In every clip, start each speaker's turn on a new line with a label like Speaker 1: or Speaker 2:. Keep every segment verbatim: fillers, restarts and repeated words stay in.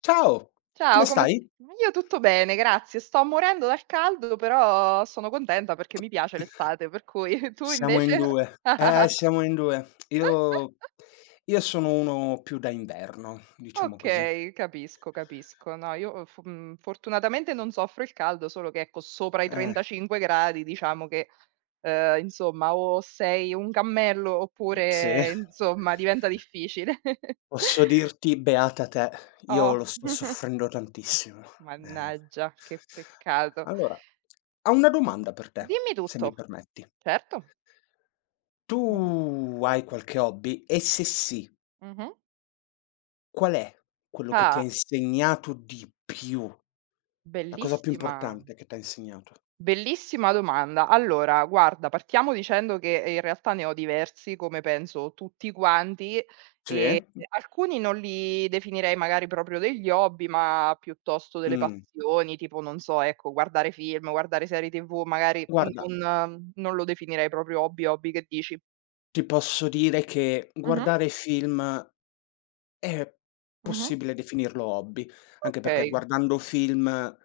Speaker 1: Ciao, come
Speaker 2: Ciao, come s
Speaker 1: stai?
Speaker 2: ma io tutto bene, grazie. Sto morendo dal caldo, però sono contenta perché mi piace l'estate, per cui tu
Speaker 1: Siamo in
Speaker 2: invece?
Speaker 1: due. Eh, siamo in due. Io io sono uno più da inverno, diciamo così.
Speaker 2: Okay, capisco, capisco. No, io f mhmm, fortunatamente non soffro il caldo, solo che ecco, sopra i
Speaker 1: Eh,
Speaker 2: 35 gradi diciamo che, ehm, insomma, o sei un cammello
Speaker 1: sì.
Speaker 2: oppure, insomma, diventa difficile.
Speaker 1: Posso dirti beata te, io
Speaker 2: Oh,
Speaker 1: lo sto soffrendo tantissimo. Eh.
Speaker 2: mannaggia, che peccato.
Speaker 1: Allora, ho una domanda per te,
Speaker 2: Dimmi
Speaker 1: se mi
Speaker 2: tutto.
Speaker 1: permetti.
Speaker 2: Certo.
Speaker 1: Tu
Speaker 2: Mh-mh,
Speaker 1: hai qualche hobby? E se sì,
Speaker 2: mh-mh.
Speaker 1: qual è quello che ti ha
Speaker 2: Ah.
Speaker 1: insegnato di più? La cosa più
Speaker 2: Bellissima,
Speaker 1: importante che t'ha insegnato?
Speaker 2: bellissima domanda. Allora, guarda, partiamo dicendo che eh, in realtà ne ho diversi, come penso tutti quanti, e
Speaker 1: Sì?
Speaker 2: alcuni non li definirei magari proprio degli hobby, ma piuttosto delle
Speaker 1: Mh.
Speaker 2: passioni, tipo, non so, ecco, guardare film, guardare serie T V, magari
Speaker 1: Guarda,
Speaker 2: non, non lo definirei proprio hobby, hobby che dici.
Speaker 1: ti posso dire che
Speaker 2: Mhm,
Speaker 1: guardare film è
Speaker 2: mhm.
Speaker 1: possibile definirlo hobby, anche perché
Speaker 2: Ok,
Speaker 1: guardando film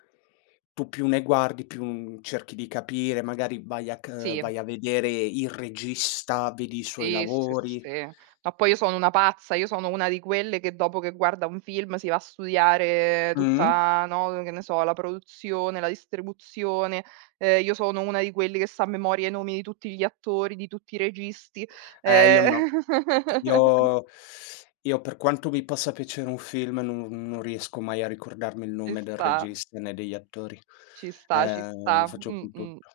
Speaker 1: tu più ne guardi, più cerchi di capire, magari vai a c
Speaker 2: sì.
Speaker 1: vai a vedere il regista, vedi i suoi
Speaker 2: Sì, sì,
Speaker 1: lavori.
Speaker 2: sì. No, poi io sono una pazza, io sono una di quelle che dopo che guarda un film si va a studiare
Speaker 1: Mh?
Speaker 2: tutta, no, che ne so, la produzione, la distribuzione. Ehm, io sono una di quelli che sa a memoria i nomi di tutti gli attori, di tutti i registi.
Speaker 1: Eh, io no.
Speaker 2: Ehm,
Speaker 1: Io io per quanto mi possa piacere un film, non non riesco mai a ricordarmi il
Speaker 2: Ci
Speaker 1: nome del
Speaker 2: sta,
Speaker 1: regista né degli attori.
Speaker 2: ci sta, ci
Speaker 1: Ehm, lo
Speaker 2: sta.
Speaker 1: faccio con
Speaker 2: Mh-mh.
Speaker 1: tutto.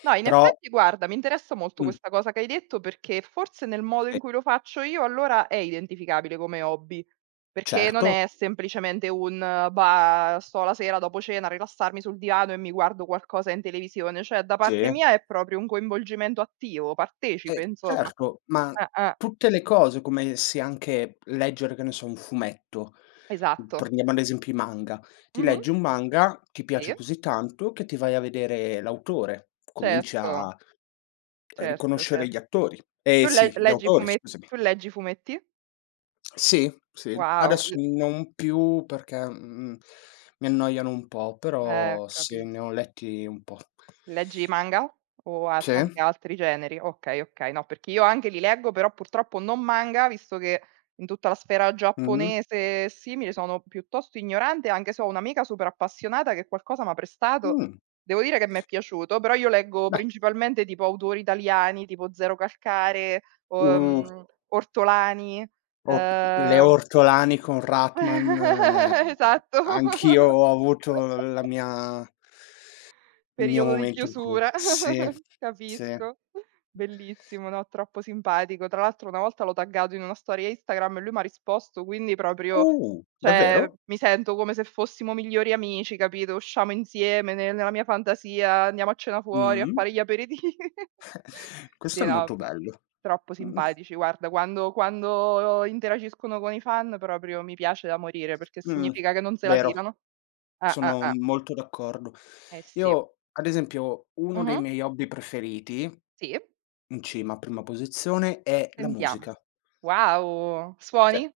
Speaker 2: No, in
Speaker 1: Però
Speaker 2: effetti guarda, mi interessa molto
Speaker 1: mh.
Speaker 2: questa cosa che hai detto perché forse nel modo
Speaker 1: Sì,
Speaker 2: in cui lo faccio io allora è identificabile come hobby, perché non
Speaker 1: certo,
Speaker 2: è semplicemente un eh, bah, sto la sera dopo cena a rilassarmi sul divano e mi guardo qualcosa in televisione, cioè da parte
Speaker 1: sì,
Speaker 2: mia è proprio un coinvolgimento attivo, partecipe
Speaker 1: eh,
Speaker 2: insomma.
Speaker 1: certo, ma
Speaker 2: Eh-eh,
Speaker 1: tutte le cose, come se anche leggere, che ne so, un fumetto, mhmm,
Speaker 2: esatto.
Speaker 1: prendiamo ad esempio i manga, ti
Speaker 2: Mh-mh,
Speaker 1: leggi un manga, ti piace
Speaker 2: sì,
Speaker 1: così tanto che ti vai a vedere l'autore, cominci
Speaker 2: certo,
Speaker 1: a a
Speaker 2: certo, cer
Speaker 1: riconoscere gli attori eh
Speaker 2: tu le
Speaker 1: sì, gli
Speaker 2: leggi
Speaker 1: autori
Speaker 2: fume
Speaker 1: scusami.
Speaker 2: tu leggi fumetti?
Speaker 1: Sì, sì,
Speaker 2: Wow,
Speaker 1: adesso
Speaker 2: l
Speaker 1: non più perché, mhmm, mi annoiano un po',
Speaker 2: eh,
Speaker 1: però sì, ne
Speaker 2: capis
Speaker 1: ho letti un po'.
Speaker 2: leggi manga? O al
Speaker 1: Sì,
Speaker 2: anche altri generi? Okay, okay, no, perché io anche li leggo, però purtroppo non manga, visto che in tutta la sfera
Speaker 1: mh-mh,
Speaker 2: giapponese e simili sono piuttosto ignorante, anche se ho un'amica super appassionata che qualcosa m'ha prestato.
Speaker 1: mh,
Speaker 2: Devo dire che m'è piaciuto, però io leggo
Speaker 1: beh,
Speaker 2: principalmente tipo autori italiani, tipo Zero Calcare, o
Speaker 1: uh.
Speaker 2: mhmm, Ortolani,
Speaker 1: O le
Speaker 2: ehm
Speaker 1: ortolani con Ratman, ehm,
Speaker 2: esatto.
Speaker 1: anch'io ho avuto la mia il mio
Speaker 2: Periodo di
Speaker 1: momento in cui
Speaker 2: chiusura.
Speaker 1: sì, sì.
Speaker 2: Capisco. Bellissimo, no, troppo simpatico. Tra l'altro una volta l'ho taggato in una storia Instagram e lui m'ha risposto, quindi proprio
Speaker 1: Uh,
Speaker 2: cioè
Speaker 1: davvero?
Speaker 2: mi sento come se fossimo migliori amici, capito, usciamo insieme ne nella mia fantasia, andiamo a cena fuori, a
Speaker 1: Mh.
Speaker 2: fare gli aperitivi. Sì,
Speaker 1: Questo è
Speaker 2: no,
Speaker 1: molto
Speaker 2: vabbè.
Speaker 1: bello.
Speaker 2: Troppo
Speaker 1: Mh,
Speaker 2: simpatici. Guarda, quando quando interagiscono con i fan proprio mi piace da morire, perché
Speaker 1: mh,
Speaker 2: significa che non se la
Speaker 1: vero,
Speaker 2: tirano. Ah, ah,
Speaker 1: sono
Speaker 2: ah.
Speaker 1: molto d'accordo.
Speaker 2: Eh sì.
Speaker 1: Io, ad esempio, uno dei
Speaker 2: Mh-mh.
Speaker 1: miei hobby preferiti,
Speaker 2: Sì.
Speaker 1: in cima, a prima posizione, è la
Speaker 2: Sentiamo.
Speaker 1: musica.
Speaker 2: Wow!
Speaker 1: Sì.
Speaker 2: Suoni?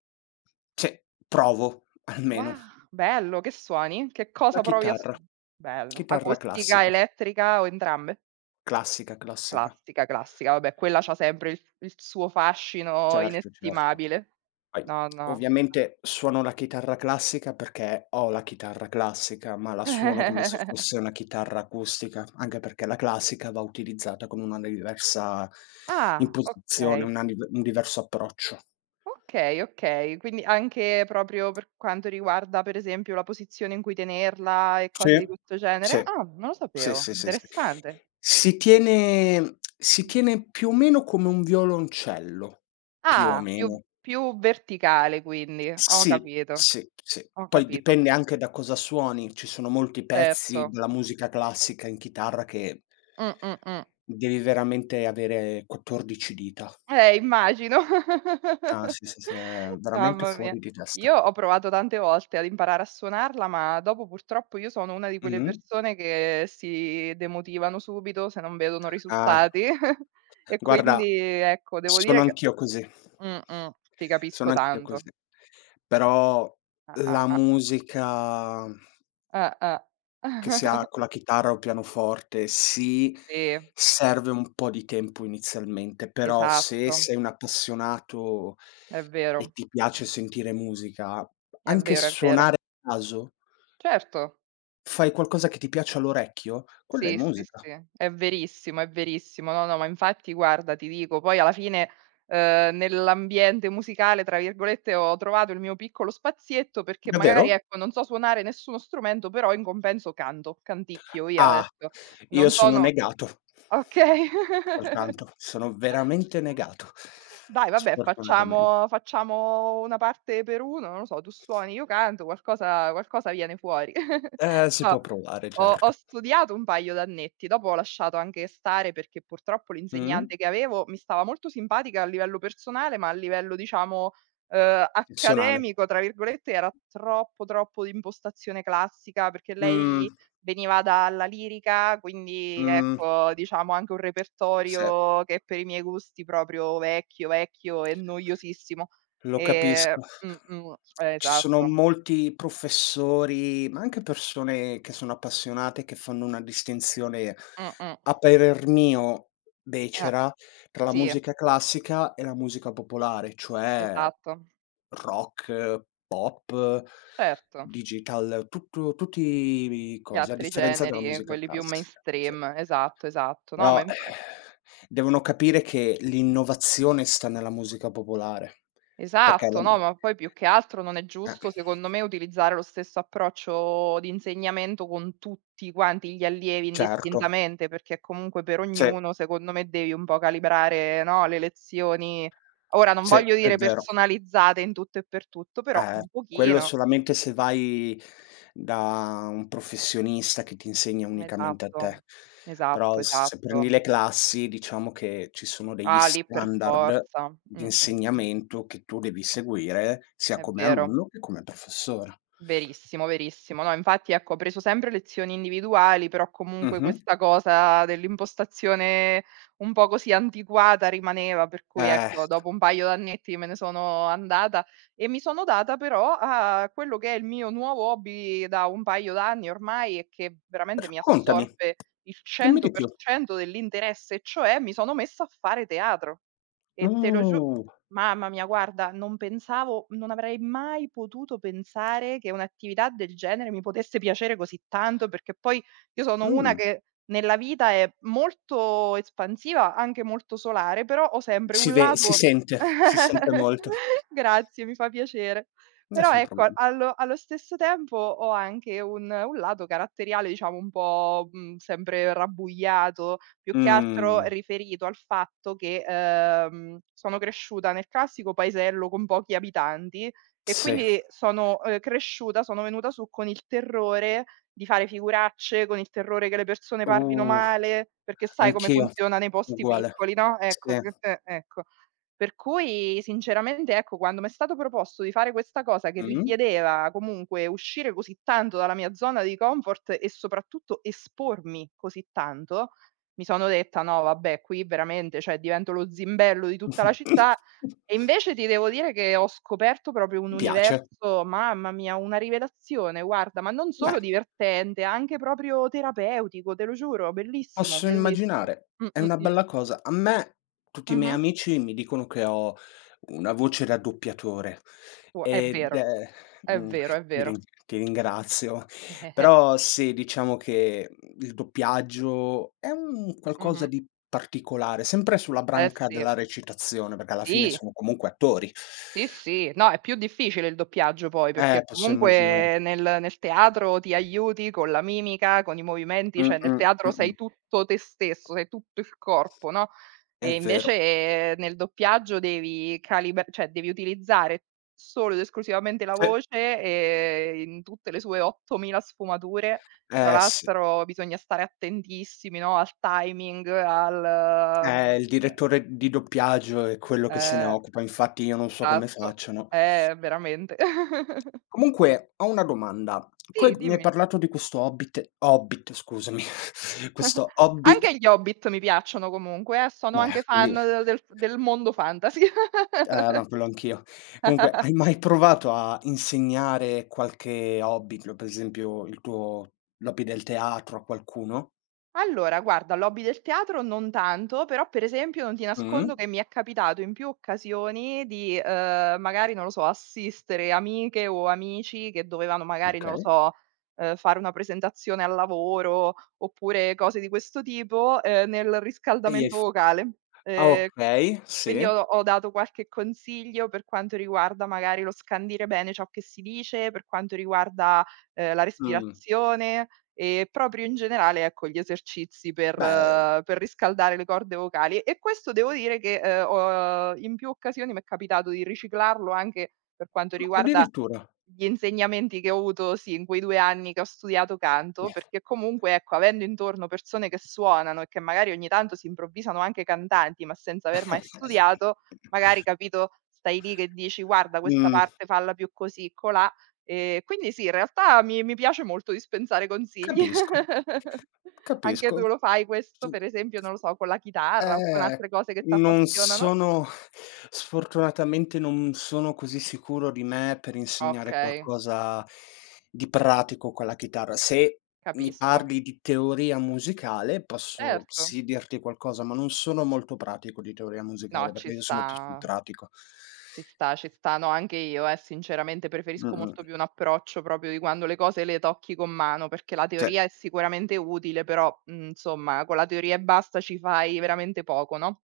Speaker 1: Sì, provo almeno,
Speaker 2: Wow, bello, che suoni? Che
Speaker 1: la
Speaker 2: cosa provi a
Speaker 1: chitarra.
Speaker 2: suo Bello.
Speaker 1: Chitarra
Speaker 2: Acustica,
Speaker 1: classica,
Speaker 2: elettrica o entrambe?
Speaker 1: classica, classica.
Speaker 2: Classica, classica, vabbè quella c'ha sempre il il suo fascino
Speaker 1: Certo, certo.
Speaker 2: inestimabile.
Speaker 1: Poi
Speaker 2: No, no.
Speaker 1: ovviamente suono la chitarra classica perché ho la chitarra classica, ma la suono come se fosse una chitarra acustica, anche perché la classica va utilizzata con una diversa
Speaker 2: Ah,
Speaker 1: imposizione,
Speaker 2: okay.
Speaker 1: una div un diverso approccio.
Speaker 2: Okay, okay. Quindi anche proprio per quanto riguarda, per esempio, la posizione in cui tenerla e cose
Speaker 1: Sì.
Speaker 2: di questo genere?
Speaker 1: Sì,
Speaker 2: Ah, non lo
Speaker 1: sì,
Speaker 2: sapevo,
Speaker 1: sì, sì, sì.
Speaker 2: interessante.
Speaker 1: Si tiene si tiene più o meno come un violoncello, più o
Speaker 2: Ah, più
Speaker 1: meno.
Speaker 2: più verticale quindi. Ho
Speaker 1: Sì,
Speaker 2: capito,
Speaker 1: sì, sì.
Speaker 2: ho
Speaker 1: Poi
Speaker 2: capito, ho ca
Speaker 1: dipende anche da cosa suoni. Ci sono molti pezzi
Speaker 2: certo.
Speaker 1: della musica classica in chitarra che
Speaker 2: Mh, mh, mh.
Speaker 1: devi veramente avere quattordici dita.
Speaker 2: Eh, immagino.
Speaker 1: Ah, sì, sì, sì, è veramente
Speaker 2: Mamma mia.
Speaker 1: fuori di testa.
Speaker 2: Io ho provato tante volte ad imparare a suonarla, ma dopo purtroppo io sono una di quelle
Speaker 1: Mh-mh.
Speaker 2: persone che si demotivano subito se non vedono
Speaker 1: Ah,
Speaker 2: risultati e
Speaker 1: guarda,
Speaker 2: quindi ecco, devo
Speaker 1: sono
Speaker 2: dire che
Speaker 1: anch'io così.
Speaker 2: mh, mh, ti capisco
Speaker 1: Sono anch'io
Speaker 2: tanto.
Speaker 1: così. Però
Speaker 2: Ah, ah,
Speaker 1: la
Speaker 2: ah.
Speaker 1: musica
Speaker 2: Ah, ah.
Speaker 1: che sia con la chitarra o pianoforte, sì,
Speaker 2: Sì,
Speaker 1: serve un po' di tempo inizialmente, però se
Speaker 2: esatto,
Speaker 1: sei un appassionato
Speaker 2: è
Speaker 1: e
Speaker 2: vero.
Speaker 1: ti piace sentire musica,
Speaker 2: È
Speaker 1: anche
Speaker 2: vero, è vero.
Speaker 1: suonare a caso,
Speaker 2: Certo.
Speaker 1: fai qualcosa che ti piace all'orecchio, quella è
Speaker 2: Sì, sì,
Speaker 1: musica.
Speaker 2: sì, è verissimo, è verissimo. No, no, ma infatti guarda, ti dico, poi alla fine, ehm, "nell'ambiente musicale" tra virgolette, ho trovato il mio piccolo spazietto perché magari,
Speaker 1: Davvero?
Speaker 2: ecco, non so suonare nessuno strumento, però in compenso canto, canticchio io
Speaker 1: Ah,
Speaker 2: adesso.
Speaker 1: io
Speaker 2: Non
Speaker 1: sono
Speaker 2: sono
Speaker 1: negato.
Speaker 2: Okay.
Speaker 1: Col canto, sono veramente negato,
Speaker 2: Dai vabbè
Speaker 1: sfortunatamen
Speaker 2: facciamo facciamo una parte per uno, non lo so, tu suoni, io canto, qualcosa qualcosa viene fuori.
Speaker 1: Eh, si
Speaker 2: No,
Speaker 1: può provare
Speaker 2: ho ho
Speaker 1: certo.
Speaker 2: studiato un paio d'annetti, dopo ho lasciato anche stare perché purtroppo
Speaker 1: Mh?
Speaker 2: l'insegnante che avevo mi stava molto simpatica a livello personale, ma a livello diciamo, ehm,
Speaker 1: Opzionale.
Speaker 2: "accademico" tra virgolette era troppo, troppo di impostazione classica, perché
Speaker 1: Mh,
Speaker 2: lei veniva dalla lirica, quindi
Speaker 1: mh.
Speaker 2: ecco, diciamo anche un
Speaker 1: Se
Speaker 2: repertorio che per i miei gusti proprio vecchio, vecchio e noiosissimo.
Speaker 1: lo
Speaker 2: Ehm,
Speaker 1: capisco.
Speaker 2: mh, mh,
Speaker 1: Ci sono
Speaker 2: esatto.
Speaker 1: molti professori, ma anche persone che sono appassionate, che fanno una distinzione,
Speaker 2: Mh-mh.
Speaker 1: a parer mio
Speaker 2: Eh,
Speaker 1: becera, tra la
Speaker 2: sì,
Speaker 1: musica classica e la musica popolare, cioè
Speaker 2: esatto.
Speaker 1: rock, pop,
Speaker 2: Certo,
Speaker 1: digital, tutto tutti i
Speaker 2: gli
Speaker 1: cose, a
Speaker 2: altri
Speaker 1: differenza della
Speaker 2: generi,
Speaker 1: musica
Speaker 2: quelli più
Speaker 1: classica, sì.
Speaker 2: mainstream, esatto, esatto. No, ma
Speaker 1: Però eh,
Speaker 2: infa
Speaker 1: devono capire che l'innovazione sta nella musica popolare, perché la
Speaker 2: esatto, no,
Speaker 1: m
Speaker 2: ma poi più che altro non è
Speaker 1: eh,
Speaker 2: giusto, secondo me, utilizzare lo stesso approccio di insegnamento con tutti quanti gli allievi
Speaker 1: certo.
Speaker 2: indistintamente, perché comunque per
Speaker 1: Sì,
Speaker 2: ognuno, secondo me, devi un po' calibrare, no, le lezioni. Ora non
Speaker 1: sì,
Speaker 2: voglio
Speaker 1: è
Speaker 2: dire
Speaker 1: vero.
Speaker 2: personalizzate in tutto e per tutto, però
Speaker 1: Eh,
Speaker 2: un
Speaker 1: quello
Speaker 2: pochino.
Speaker 1: solamente se vai da un professionista che ti insegna unicamente a
Speaker 2: Esatto,
Speaker 1: te.
Speaker 2: esatto,
Speaker 1: Però se prendi
Speaker 2: esatto.
Speaker 1: le classi, diciamo che ci sono degli
Speaker 2: Ah, lì per
Speaker 1: standard
Speaker 2: forza.
Speaker 1: di
Speaker 2: Mh, mh, mh.
Speaker 1: insegnamento che tu devi seguire, sia
Speaker 2: È
Speaker 1: come
Speaker 2: vero.
Speaker 1: alunno che come professore.
Speaker 2: Verissimo, verissimo. No, infatti ecco, ho preso sempre lezioni individuali, però comunque
Speaker 1: Mh-mh.
Speaker 2: questa cosa dell'impostazione un po' così antiquata rimaneva, per cui
Speaker 1: Eh,
Speaker 2: ecco, dopo un paio d'annetti me ne sono andata e mi sono data però a quello che è il mio nuovo hobby da un paio d'anni ormai e che veramente mi
Speaker 1: raccontami.
Speaker 2: assorbe il
Speaker 1: Dimmi di più.
Speaker 2: cento per cento dell'interesse, e cioè mi sono messa a fare teatro. E te lo giuro.
Speaker 1: Uh,
Speaker 2: Mamma mia, guarda, non pensavo non avrei mai potuto pensare che un'attività del genere mi potesse piacere così tanto, perché poi io sono una
Speaker 1: mh,
Speaker 2: che nella vita è molto espansiva, anche molto solare, però ho sempre
Speaker 1: si
Speaker 2: un
Speaker 1: ve si
Speaker 2: lato
Speaker 1: sente, si sente molto.
Speaker 2: grazie, mi fa piacere. Però
Speaker 1: Nessun
Speaker 2: ecco, a
Speaker 1: problema.
Speaker 2: allo allo stesso tempo ho anche un un lato caratteriale, diciamo, un po', mhmm, sempre rabbuiato, più che altro
Speaker 1: Mh,
Speaker 2: riferito al fatto che, ehm, sono cresciuta nel classico paesello con pochi abitanti e
Speaker 1: sì.
Speaker 2: quindi sono, ehm, cresciuta, sono venuta su con il terrore di fare figuracce, con il terrore che le persone parlino
Speaker 1: Uh,
Speaker 2: male, perché sai come
Speaker 1: Anch'io,
Speaker 2: funziona nei posti
Speaker 1: uguale.
Speaker 2: piccoli, no, ecco,
Speaker 1: Sì.
Speaker 2: che eh, ecco. Per cui sinceramente, ecco, quando m'è stato proposto di fare questa cosa che
Speaker 1: Mh.
Speaker 2: richiedeva comunque uscire così tanto dalla mia zona di comfort e soprattutto espormi così tanto, mi sono detta: "No vabbè, qui veramente, cioè divento lo zimbello di tutta la
Speaker 1: Ti
Speaker 2: città". E invece ti devo dire che ho scoperto proprio un
Speaker 1: piace?
Speaker 2: universo, mamma mia, una rivelazione, guarda, ma non
Speaker 1: Beh.
Speaker 2: solo divertente, anche proprio terapeutico, te lo giuro, bellissimo,
Speaker 1: Posso
Speaker 2: bellissimo.
Speaker 1: immaginare,
Speaker 2: Mh,
Speaker 1: è
Speaker 2: mh,
Speaker 1: una
Speaker 2: mh.
Speaker 1: bella cosa. A me tutti i miei
Speaker 2: Mh-mh.
Speaker 1: amici mi dicono che ho una voce da doppiatore
Speaker 2: Oh, è
Speaker 1: ed
Speaker 2: vero,
Speaker 1: è
Speaker 2: è
Speaker 1: mhmm,
Speaker 2: vero, è
Speaker 1: ti
Speaker 2: vero.
Speaker 1: rin ti ringrazio.
Speaker 2: Eh,
Speaker 1: Però sì, diciamo che, mhmm, il doppiaggio è un qualcosa
Speaker 2: Mh-mh.
Speaker 1: di particolare, sempre sulla
Speaker 2: Eh
Speaker 1: branca
Speaker 2: sì.
Speaker 1: della recitazione, perché alla fine
Speaker 2: Sì,
Speaker 1: sono comunque attori.
Speaker 2: sì, sì. No, è più difficile il doppiaggio poi,
Speaker 1: Eh,
Speaker 2: perché
Speaker 1: posso immaginare.
Speaker 2: comunque nel nel teatro ti aiuti con la mimica, con i movimenti, cioè nel
Speaker 1: Mh-mh,
Speaker 2: teatro sei
Speaker 1: mh-mh,
Speaker 2: tutto te stesso, sei tutto il corpo, no,
Speaker 1: è
Speaker 2: e
Speaker 1: vero.
Speaker 2: invece nel doppiaggio devi calibra cioè devi utilizzare solo ed esclusivamente la
Speaker 1: Eh,
Speaker 2: voce, ehm, in tutte le sue ottomila sfumature. Tra
Speaker 1: eh sì.
Speaker 2: l'altro bisogna stare attentissimi, no, al timing, al,
Speaker 1: Eh,
Speaker 2: mhmm,
Speaker 1: il direttore di doppiaggio è quello che se ne
Speaker 2: ehm
Speaker 1: occupa, infatti io non so come
Speaker 2: esatto.
Speaker 1: facciano.
Speaker 2: Eh, veramente.
Speaker 1: Comunque ho una domanda. Tu hai
Speaker 2: Sì,
Speaker 1: mi hai
Speaker 2: dimmi.
Speaker 1: parlato di questo Hobbit Hobbit scusami, questo hobby
Speaker 2: Anche gli Hobbit mi piacciono comunque, eh, sono
Speaker 1: beh
Speaker 2: anche
Speaker 1: lì
Speaker 2: fan de del f del mondo fantasy.
Speaker 1: eh, ma quello anch'io. Comunque hai mai provato a insegnare qualche hobby, per esempio il tuo l'hobby del teatro a qualcuno?
Speaker 2: Allora, guarda, l'hobby del teatro non tanto, però per esempio non ti nascondo
Speaker 1: Mh,
Speaker 2: che mi è capitato in più occasioni di, ehm, magari, non lo so, assistere amiche o amici che dovevano magari, non lo
Speaker 1: okay.
Speaker 2: so, ehm, fare una presentazione al lavoro, oppure cose di questo tipo, ehm, nel
Speaker 1: E gli hai
Speaker 2: riscaldamento
Speaker 1: f
Speaker 2: vocale.
Speaker 1: ah
Speaker 2: Ehm
Speaker 1: okay, sì.
Speaker 2: Quindi ho ho dato qualche consiglio per quanto riguarda magari lo scandire bene ciò che si dice, per quanto riguarda, ehm, la
Speaker 1: Mh,
Speaker 2: respirazione e proprio in generale, ecco, gli esercizi per
Speaker 1: beh,
Speaker 2: eh, per riscaldare le corde vocali. E questo devo dire che, ehm, ho in più occasioni m'è capitato di riciclarlo anche per quanto riguarda
Speaker 1: addirittura.
Speaker 2: gli insegnamenti che ho avuto, sì, in quei 2 anni che ho studiato canto,
Speaker 1: Beh.
Speaker 2: perché comunque, ecco, avendo intorno persone che suonano e che magari ogni tanto si improvvisano anche cantanti, ma senza aver mai studiato, magari, capito, stai lì che dici: "Guarda questa
Speaker 1: Mh,
Speaker 2: parte falla più così, colà". Ehm, quindi sì, in realtà mi mi piace molto dispensare consigli.
Speaker 1: capisco,
Speaker 2: Anche tu
Speaker 1: capisco.
Speaker 2: lo fai questo,
Speaker 1: Sì,
Speaker 2: per esempio, non lo so, con la chitarra o con
Speaker 1: eh,
Speaker 2: altre cose che
Speaker 1: non
Speaker 2: t'appassionano?
Speaker 1: sono sfortunatamente non sono così sicuro di me per insegnare
Speaker 2: Okay,
Speaker 1: qualcosa di pratico con la chitarra. Se mi
Speaker 2: capisco.
Speaker 1: parli di teoria musicale, posso
Speaker 2: Certo.
Speaker 1: sì dirti qualcosa, ma non sono molto pratico di teoria
Speaker 2: No,
Speaker 1: musicale,
Speaker 2: ci
Speaker 1: perché io
Speaker 2: sta.
Speaker 1: sono più sul pratico.
Speaker 2: Ci sta, ci sta. No, anche io, eh, sinceramente preferisco
Speaker 1: Mh-mh,
Speaker 2: molto più un approccio proprio di quando le cose le tocchi con mano, perché la
Speaker 1: sì.
Speaker 2: teoria è sicuramente utile, però, mhmm, insomma, con la teoria e basta ci fai veramente poco, no?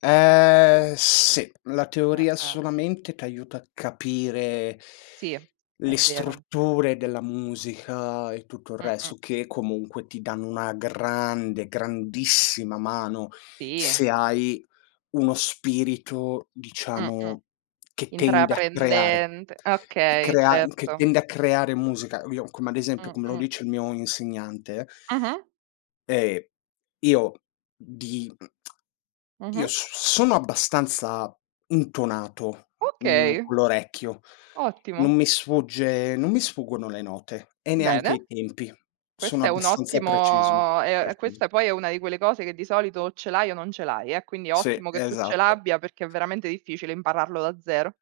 Speaker 1: Ehm, sì, la
Speaker 2: Eh,
Speaker 1: teoria
Speaker 2: eh.
Speaker 1: solamente t'aiuta a capire
Speaker 2: Sì, è
Speaker 1: le
Speaker 2: vero.
Speaker 1: strutture della musica e tutto il
Speaker 2: Mh-mh.
Speaker 1: resto, che comunque ti danno una grande, grandissima mano
Speaker 2: Sì.
Speaker 1: se hai uno spirito,
Speaker 2: Mh-mh.
Speaker 1: diciamo, che tende a creare,
Speaker 2: Intraprendente.
Speaker 1: che
Speaker 2: Okay,
Speaker 1: crea che
Speaker 2: certo.
Speaker 1: tende a creare musica. Io come ad esempio, come lo
Speaker 2: Mh-mh.
Speaker 1: dice il mio insegnante.
Speaker 2: Mh-mh.
Speaker 1: Ehm, io di mhmm, io
Speaker 2: Mh-mh.
Speaker 1: s sono abbastanza intonato, mhmm,
Speaker 2: Okay,
Speaker 1: con l'orecchio. Non
Speaker 2: ottimo.
Speaker 1: mi sfugge non mi sfuggono le note e neanche
Speaker 2: Bene.
Speaker 1: i tempi. Sono
Speaker 2: Questo è un
Speaker 1: abbastanza preciso,
Speaker 2: ottimo e e
Speaker 1: preciso.
Speaker 2: questa poi è una di quelle cose che di solito o ce l'hai o non ce l'hai, eh, quindi è
Speaker 1: Sì,
Speaker 2: ottimo che tu ce
Speaker 1: esatto.
Speaker 2: l'abbia perché è veramente difficile impararlo da zero.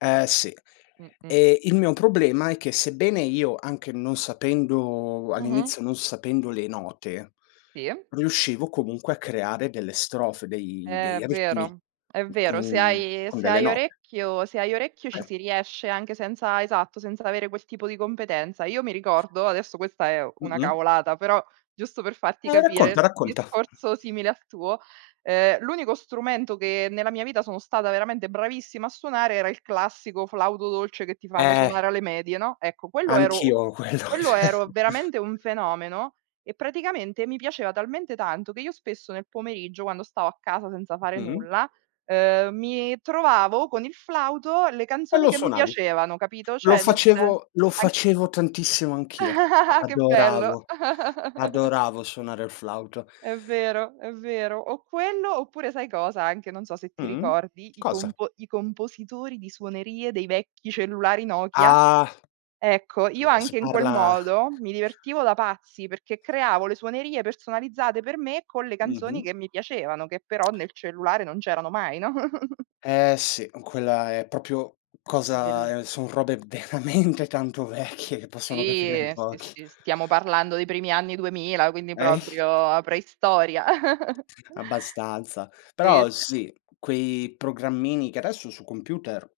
Speaker 1: Eh sì.
Speaker 2: Mh-mh.
Speaker 1: E il mio problema è che sebbene io, anche non sapendo
Speaker 2: Mh-mh.
Speaker 1: all'inizio non sapendo le note,
Speaker 2: Sì.
Speaker 1: riuscivo comunque a creare delle strofe, dei
Speaker 2: È
Speaker 1: dei ritmi
Speaker 2: vero, è vero. Se
Speaker 1: con
Speaker 2: hai
Speaker 1: con
Speaker 2: se
Speaker 1: delle
Speaker 2: hai
Speaker 1: note.
Speaker 2: orecchio se hai orecchio ci
Speaker 1: Eh,
Speaker 2: si riesce anche senza esatto, senza avere quel tipo di competenza. Io mi ricordo, adesso questa è una
Speaker 1: mh-mh.
Speaker 2: cavolata, però giusto per farti
Speaker 1: Eh, racconta,
Speaker 2: capire,
Speaker 1: racconta.
Speaker 2: discorso simile al tuo, ehm, l'unico strumento che nella mia vita sono stata veramente bravissima a suonare era il classico flauto dolce che ti fanno
Speaker 1: Eh,
Speaker 2: suonare alle medie, no, ecco, quello ero
Speaker 1: anch'io quello.
Speaker 2: quello ero veramente un fenomeno e praticamente mi piaceva talmente tanto che io spesso nel pomeriggio, quando stavo a casa senza fare
Speaker 1: Mh-mh.
Speaker 2: nulla, ehm, mi trovavo con il flauto le
Speaker 1: E
Speaker 2: canzoni
Speaker 1: lo
Speaker 2: che mi
Speaker 1: suonavi.
Speaker 2: piacevano, capito,
Speaker 1: Lo
Speaker 2: cioè nel sen
Speaker 1: facevo lo
Speaker 2: anche
Speaker 1: facevo tantissimo anch'io. A
Speaker 2: che bello.
Speaker 1: adoravo, adoravo suonare il flauto.
Speaker 2: È vero, è vero. O quello, oppure sai cosa anche, non so se ti
Speaker 1: Mh.
Speaker 2: ricordi, i
Speaker 1: Cosa?
Speaker 2: compo i compositori di suonerie dei vecchi cellulari Nokia?
Speaker 1: Ah,
Speaker 2: Ecco, io
Speaker 1: comunque si
Speaker 2: anche in quel
Speaker 1: parla
Speaker 2: modo mi divertivo da pazzi, perché creavo le suonerie personalizzate per me con le canzoni
Speaker 1: mh-mh.
Speaker 2: che mi piacevano, che però nel cellulare non c'erano mai, no.
Speaker 1: Eh sì, quella è proprio cosa
Speaker 2: Bell
Speaker 1: ehm, son robe veramente tanto vecchie che possono capire in
Speaker 2: sì, sì,
Speaker 1: pochi.
Speaker 2: sì, stiamo parlando dei primi anni duemila, quindi
Speaker 1: Eh,
Speaker 2: proprio preistoria.
Speaker 1: abbastanza.
Speaker 2: E
Speaker 1: Però
Speaker 2: s
Speaker 1: sì, quei programmini che adesso su computer,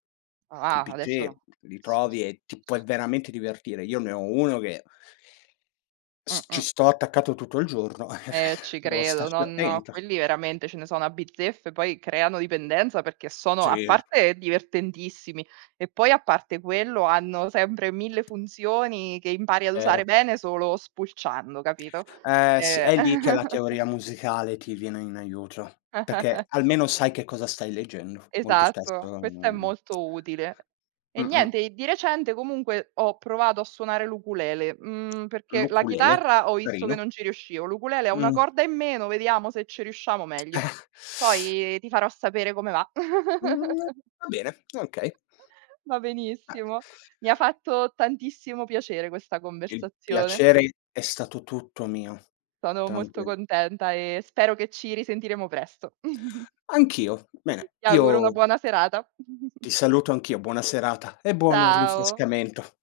Speaker 1: col
Speaker 2: ah,
Speaker 1: P C,
Speaker 2: adesso
Speaker 1: li
Speaker 2: sì, s
Speaker 1: trovi e ti puoi
Speaker 2: s
Speaker 1: veramente divertire. Io ne ho uno che s ci
Speaker 2: mh-mh.
Speaker 1: sto attaccato tutto il giorno,
Speaker 2: Eh, ci
Speaker 1: devo
Speaker 2: credo.
Speaker 1: starci
Speaker 2: No, no,
Speaker 1: attento.
Speaker 2: quelli veramente ce ne sono a bizzeffe, poi creano dipendenza perché sono a
Speaker 1: Sì,
Speaker 2: parte divertentissimi e poi a parte quello hanno sempre 1000 funzioni che impari ad usare
Speaker 1: vero.
Speaker 2: bene solo spulciando, capito?
Speaker 1: Eh sì,
Speaker 2: Eh.
Speaker 1: è lì che la teoria musicale ti viene in aiuto, perché almeno sai che cosa stai leggendo. Molto spesso,
Speaker 2: Esatto, questo è
Speaker 1: mhmm
Speaker 2: molto utile. E
Speaker 1: Mh-mh.
Speaker 2: niente, e di recente comunque ho provato a suonare l'ukulele, mhmm, perché la
Speaker 1: L'ukulele,
Speaker 2: chitarra ho visto che
Speaker 1: carino.
Speaker 2: non ci riuscivo, l'ukulele ha
Speaker 1: Mh.
Speaker 2: una
Speaker 1: Mhmm,
Speaker 2: corda in meno, vediamo se ci riusciamo meglio. Poi ti farò sapere come va.
Speaker 1: va bene, okay.
Speaker 2: Va
Speaker 1: Ah,
Speaker 2: benissimo. Mi ha fatto tantissimo piacere questa
Speaker 1: il
Speaker 2: conversazione.
Speaker 1: piacere è stato tutto mio.
Speaker 2: Sono molto
Speaker 1: Tranquillo.
Speaker 2: contenta e spero che ci risentiremo presto.
Speaker 1: Anch'io. Bene,
Speaker 2: Ti auguro una
Speaker 1: io
Speaker 2: buona serata.
Speaker 1: ti saluto anch'io, buona serata e buon
Speaker 2: Ciao.
Speaker 1: rinfrescamento.